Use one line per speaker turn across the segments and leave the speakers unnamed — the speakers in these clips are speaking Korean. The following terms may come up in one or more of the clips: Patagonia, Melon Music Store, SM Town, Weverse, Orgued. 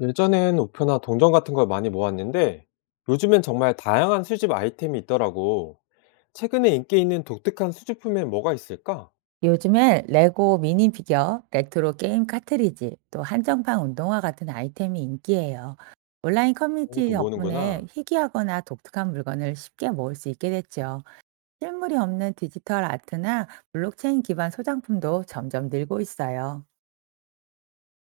예전엔 우표나 동전 같은 걸 많이 모았는데 요즘엔 정말 다양한 수집 아이템이 있더라고. 최근에 인기 있는 독특한 수집품엔 뭐가 있을까?
요즘엔 레고 미니 피겨, 레트로 게임 카트리지, 또 한정판 운동화 같은 아이템이 인기예요. 온라인 커뮤니티
그것도
덕분에
모으는구나.
희귀하거나 독특한 물건을 쉽게 모을 수 있게 됐죠. 실물이 없는 디지털 아트나 블록체인 기반 소장품도 점점 늘고 있어요.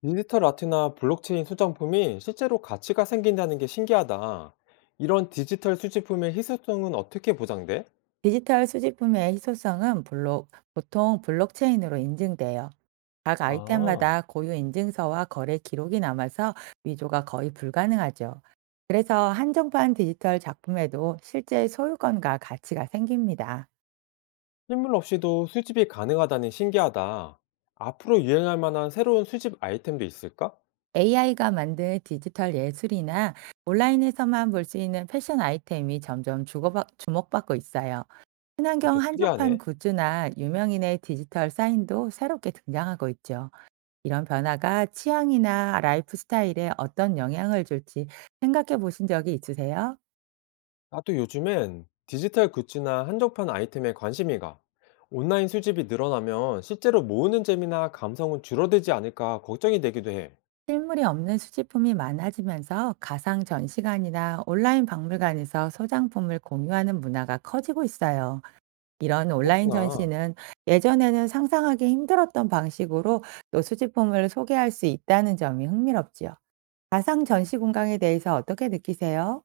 디지털 아트나 블록체인 소장품이 실제로 가치가 생긴다는 게 신기하다. 이런 디지털 수집품의 희소성은 어떻게 보장돼?
디지털 수집품의 희소성은 보통 블록체인으로 인증돼요. 각
아,
아이템마다 고유 인증서와 거래 기록이 남아서 위조가 거의 불가능하죠. 그래서 한정판 디지털 작품에도 실제 소유권과 가치가 생깁니다.
실물 없이도 수집이 가능하다니 신기하다. 앞으로 유행할 만한 새로운 수집 아이템도 있을까?
AI가 만든 디지털 예술이나 온라인에서만 볼 수 있는 패션 아이템이 점점 주목받고 있어요. 친환경
그것도
한정판
특이하네.
굿즈나 유명인의 디지털 사인도 새롭게 등장하고 있죠. 이런 변화가 취향이나 라이프 스타일에 어떤 영향을 줄지 생각해 보신 적이 있으세요?
나도 요즘엔 디지털 굿즈나 한정판 아이템에 관심이 가. 온라인 수집이 늘어나면 실제로 모으는 재미나 감성은 줄어들지 않을까 걱정이 되기도 해.
실물이 없는 수집품이 많아지면서 가상 전시관이나 온라인 박물관에서 소장품을 공유하는 문화가 커지고 있어요. 이런 온라인
그렇구나.
전시는 예전에는 상상하기 힘들었던 방식으로 또 수집품을 소개할 수 있다는 점이 흥미롭지요. 가상 전시 공간에 대해서 어떻게 느끼세요?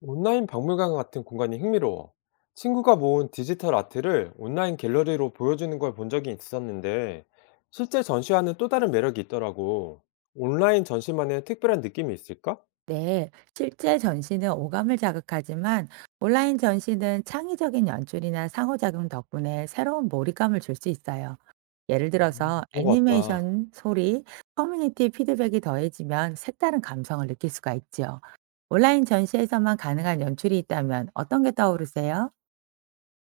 온라인 박물관 같은 공간이 흥미로워. 친구가 모은 디지털 아트를 온라인 갤러리로 보여주는 걸 본 적이 있었는데, 실제 전시와는 또 다른 매력이 있더라고. 온라인 전시만의 특별한 느낌이 있을까?
네, 실제 전시는 오감을 자극하지만 온라인 전시는 창의적인 연출이나 상호작용 덕분에 새로운 몰입감을 줄 수 있어요. 예를 들어서
그런 것 같다.
애니메이션, 소리, 커뮤니티 피드백이 더해지면 색다른 감성을 느낄 수가 있지요. 온라인 전시에서만 가능한 연출이 있다면 어떤 게 떠오르세요?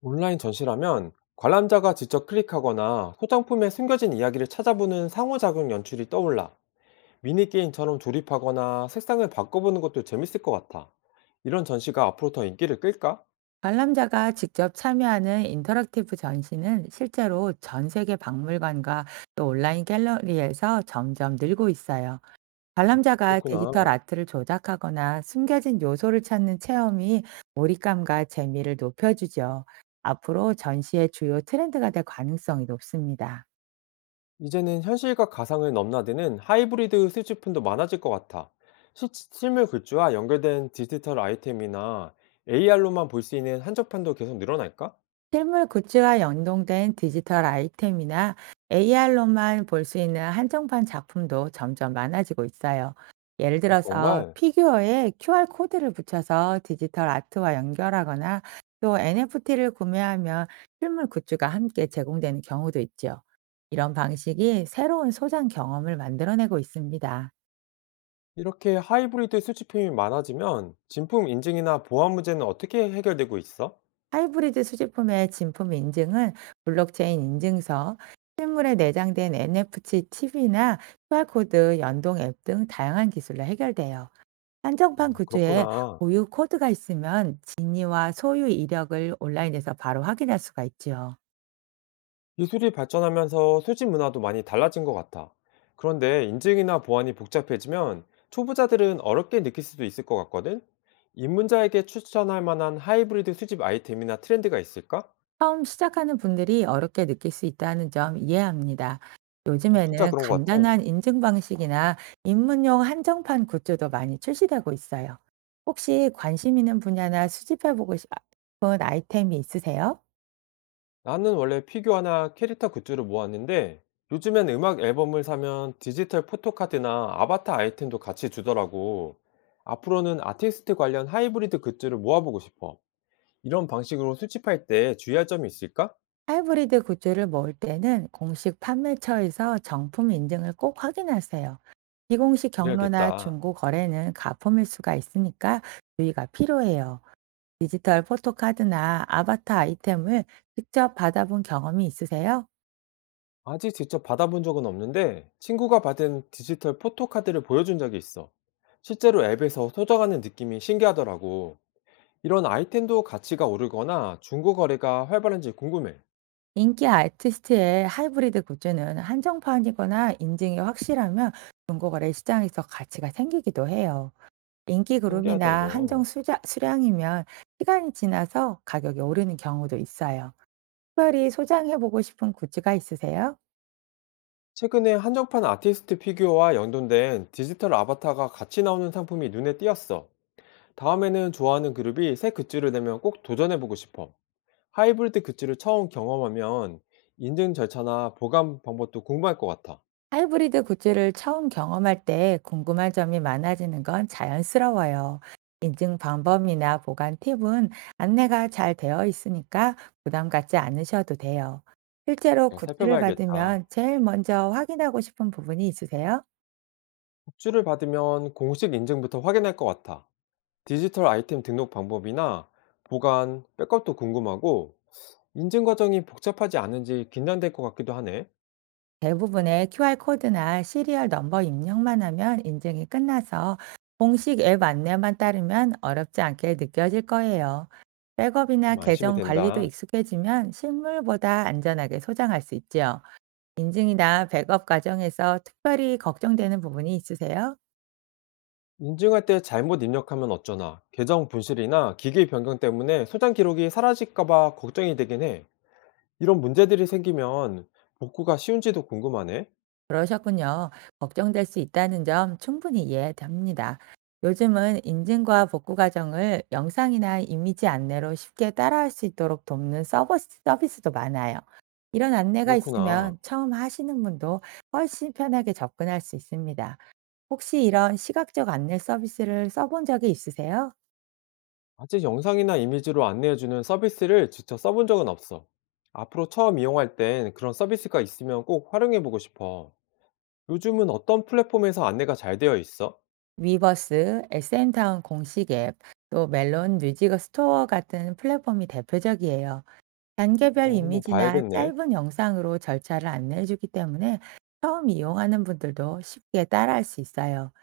온라인 전시라면 관람자가 직접 클릭하거나 소장품에 숨겨진 이야기를 찾아보는 상호작용 연출이 떠올라. 미니게임처럼 조립하거나 색상을 바꿔보는 것도 재밌을 것 같아. 이런 전시가 앞으로 더 인기를 끌까?
관람자가 직접 참여하는 인터랙티브 전시는 실제로 전 세계 박물관과 또 온라인 갤러리에서 점점 늘고 있어요. 관람자가
그렇구나.
디지털 아트를 조작하거나 숨겨진 요소를 찾는 체험이 몰입감과 재미를 높여주죠. 앞으로 전시의 주요 트렌드가 될 가능성이 높습니다.
이제는 현실과 가상을 넘나드는 하이브리드 스위치폰도 많아질 것 같아. 실물 굿즈와 연결된 디지털 아이템이나 AR로만 볼 수 있는 한정판도 계속 늘어날까?
실물 굿즈와 연동된 디지털 아이템이나 AR로만 볼 수 있는 한정판 작품도 점점 많아지고 있어요. 예를 들어서
정말
피규어에 QR 코드를 붙여서 디지털 아트와 연결하거나 또 NFT를 구매하면 실물 굿즈가 함께 제공되는 경우도 있죠. 이런 방식이 새로운 소장 경험을 만들어내고 있습니다.
이렇게 하이브리드 수집품이 많아지면 진품 인증이나 보안 문제는 어떻게 해결되고 있어?
하이브리드 수집품의 진품 인증은 블록체인 인증서, 실물에 내장된 NFC 칩이나 QR코드 연동 앱 등 다양한 기술로 해결돼요. 한정판 구조에
그렇구나.
고유 코드가 있으면 진위와 소유 이력을 온라인에서 바로 확인할 수가 있지요.
기술이 발전하면서 수집 문화도 많이 달라진 것 같아. 그런데 인증이나 보안이 복잡해지면 초보자들은 어렵게 느낄 수도 있을 것 같거든? 입문자에게 추천할 만한 하이브리드 수집 아이템이나 트렌드가 있을까?
처음 시작하는 분들이 어렵게 느낄 수 있다는 점 이해합니다.
어, 진짜
요즘에는
그런 것 같아.
간단한 인증 방식이나 입문용 한정판 굿즈도 많이 출시되고 있어요. 혹시 관심 있는 분야나 수집해보고 싶은 아이템이 있으세요?
나는 원래 피규어나 캐릭터 굿즈를 모았는데 요즘엔 음악 앨범을 사면 디지털 포토카드나 아바타 아이템도 같이 주더라고. 앞으로는 아티스트 관련 하이브리드 굿즈를 모아보고 싶어. 이런 방식으로 수집할 때 주의할 점이 있을까?
하이브리드 굿즈를 모을 때는 공식 판매처에서 정품 인증을 꼭 확인하세요. 비공식 경로나
그래야겠다.
중고 거래는 가품일 수가 있으니까 주의가 필요해요. 디지털 포토카드나 아바타 아이템을 직접 받아본 경험이 있으세요?
아직 직접 받아본 적은 없는데 친구가 받은 디지털 포토카드를 보여준 적이 있어. 실제로 앱에서 소장하는 느낌이 신기하더라고. 이런 아이템도 가치가 오르거나 중고 거래가 활발한지 궁금해.
인기 아티스트의 하이브리드 굿즈는 한정판이거나 인증이 확실하면 중고거래 시장에서 가치가 생기기도 해요. 인기
신기하다,
그룹이나 한정
이거.
수량이면 시간이 지나서 가격이 오르는 경우도 있어요. 특별히 소장해보고 싶은 굿즈가 있으세요?
최근에 한정판 아티스트 피규어와 연동된 디지털 아바타가 같이 나오는 상품이 눈에 띄었어. 다음에는 좋아하는 그룹이 새 굿즈를 내면 꼭 도전해보고 싶어. 하이브리드 굿즈를 처음 경험하면 인증 절차나 보관 방법도 궁금할 것 같아.
하이브리드 굿즈를 처음 경험할 때 궁금한 점이 많아지는 건 자연스러워요. 인증 방법이나 보관 팁은 안내가 잘 되어 있으니까 부담 갖지 않으셔도 돼요. 실제로
그냥
굿즈를
살펴봐야겠다.
받으면 제일 먼저 확인하고 싶은 부분이 있으세요?
굿즈를 받으면 공식 인증부터 확인할 것 같아. 디지털 아이템 등록 방법이나 보관, 백업도 궁금하고 인증 과정이 복잡하지 않은지 긴장될 것 같기도 하네.
대부분의 QR코드나 시리얼 넘버 입력만 하면 인증이 끝나서 공식 앱 안내만 따르면 어렵지 않게 느껴질 거예요. 백업이나
좀 안심이
계정 관리도
된다.
익숙해지면 실물보다 안전하게 소장할 수 있지요. 인증이나 백업 과정에서 특별히 걱정되는 부분이 있으세요?
인증할 때 잘못 입력하면 어쩌나, 계정 분실이나 기기 변경 때문에 소장 기록이 사라질까봐 걱정이 되긴 해. 이런 문제들이 생기면 복구가 쉬운지도 궁금하네.
그러셨군요. 걱정될 수 있다는 점 충분히 이해됩니다. 요즘은 인증과 복구 과정을 영상이나 이미지 안내로 쉽게 따라할 수 있도록 돕는 서비스도 많아요. 이런 안내가
그렇구나.
있으면 처음 하시는 분도 훨씬 편하게 접근할 수 있습니다. 혹시 이런 시각적 안내 서비스를 써본 적이 있으세요?
아직 영상이나 이미지로 안내해주는 서비스를 직접 써본 적은 없어. 앞으로 처음 이용할 땐 그런 서비스가 있으면 꼭 활용해보고 싶어. 요즘은 어떤 플랫폼에서 안내가 잘 되어 있어?
위버스, SM타운 공식 앱, 또 멜론 뮤직 스토어 같은 플랫폼이 대표적이에요. 단계별
어, 한번
이미지나
봐야겠네.
짧은 영상으로 절차를 안내해 주기 때문에 처음 이용하는 분들도 쉽게 따라할 수 있어요.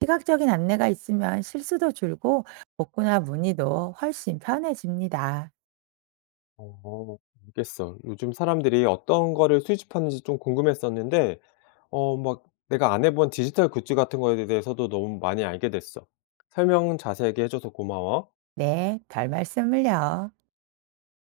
시각적인 안내가 있으면 실수도 줄고 복구나 문의도 훨씬 편해집니다.
어, 알겠어. 요즘 사람들이 어떤 거를 수집하는지 좀 궁금했었는데, 어 막 내가 안 해본 디지털 굿즈 같은 거에 대해서도 너무 많이 알게 됐어. 설명 자세하게 해 줘서 고마워.
네, 별 말씀을요.